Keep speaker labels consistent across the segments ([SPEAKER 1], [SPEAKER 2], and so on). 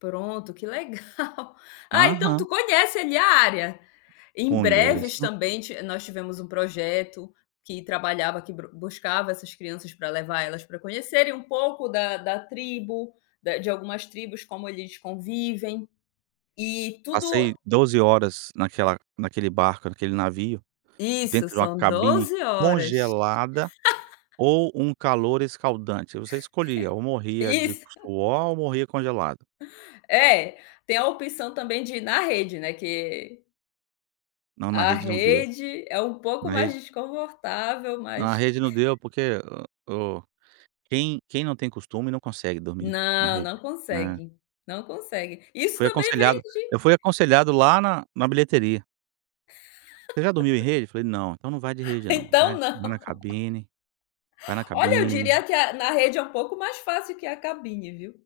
[SPEAKER 1] Pronto, que legal. Ah, então tu
[SPEAKER 2] Aham.
[SPEAKER 1] conhece ali a área. Em Breves
[SPEAKER 2] Conheço.
[SPEAKER 1] também, nós tivemos um projeto que trabalhava, que brus buscava essas crianças para levar elas para conhecerem um pouco da da tribo, da de algumas tribos como eles convivem, e tudo
[SPEAKER 2] Passei 12 horas naquela naquele barco, naquele navio,
[SPEAKER 1] Isso,
[SPEAKER 2] dentro de uma
[SPEAKER 1] são
[SPEAKER 2] cabine
[SPEAKER 1] 12 horas.
[SPEAKER 2] congelada, ou um calor escaldante, aí você escolhia, ou morria de
[SPEAKER 1] Isso.
[SPEAKER 2] suor, ou morria congelado.
[SPEAKER 1] É, tem a opção também de ir na rede, né, que
[SPEAKER 2] Não, na
[SPEAKER 1] a
[SPEAKER 2] rede não deu,
[SPEAKER 1] rede, é um pouco
[SPEAKER 2] na
[SPEAKER 1] mais
[SPEAKER 2] rede
[SPEAKER 1] desconfortável,
[SPEAKER 2] Na
[SPEAKER 1] mas
[SPEAKER 2] rede não deu porque o quem quem não tem costume não consegue dormir, na
[SPEAKER 1] Não,
[SPEAKER 2] rede,
[SPEAKER 1] não
[SPEAKER 2] não é.
[SPEAKER 1] consegue, não consegue. Isso
[SPEAKER 2] Fui
[SPEAKER 1] também
[SPEAKER 2] aconselhado
[SPEAKER 1] vende.
[SPEAKER 2] eu fui aconselhado, lá na na bilheteria. Você já dormiu em rede? Eu falei não, então não vai de rede não,
[SPEAKER 1] Então,
[SPEAKER 2] vai vai na
[SPEAKER 1] não.
[SPEAKER 2] cabine vai na
[SPEAKER 1] Olha eu
[SPEAKER 2] cabine.
[SPEAKER 1] diria que é a na rede é um pouco mais fácil que a cabine, viu?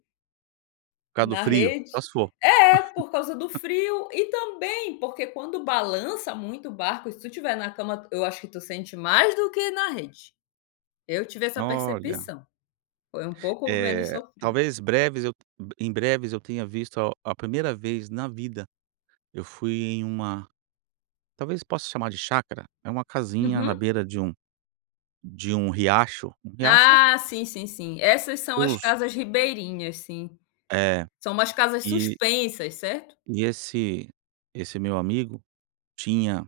[SPEAKER 2] Por causa do
[SPEAKER 1] Na
[SPEAKER 2] frio, só
[SPEAKER 1] rede.
[SPEAKER 2] se for.
[SPEAKER 1] É, por causa do frio e também porque quando balança muito o barco, e se tu estiver na cama, eu acho que tu sente mais do que na rede. Eu tive essa
[SPEAKER 2] Olha.
[SPEAKER 1] percepção. Foi um pouco menos
[SPEAKER 2] Eh,
[SPEAKER 1] sofrido.
[SPEAKER 2] talvez breves eu em breves eu tenha visto a a primeira vez na vida, eu fui em uma talvez possa chamar de chácara, é uma casinha na
[SPEAKER 1] Uhum.
[SPEAKER 2] beira de um de um riacho, um riacho
[SPEAKER 1] Ah sim, sim, sim, essas são as
[SPEAKER 2] Os
[SPEAKER 1] casas ribeirinhas, sim.
[SPEAKER 2] É,
[SPEAKER 1] São umas casas
[SPEAKER 2] e
[SPEAKER 1] suspensas, certo?
[SPEAKER 2] e esse esse meu amigo tinha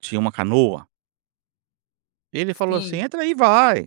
[SPEAKER 2] tinha uma canoa. Ele falou assim:
[SPEAKER 1] Sim.
[SPEAKER 2] "Entra aí e vai!".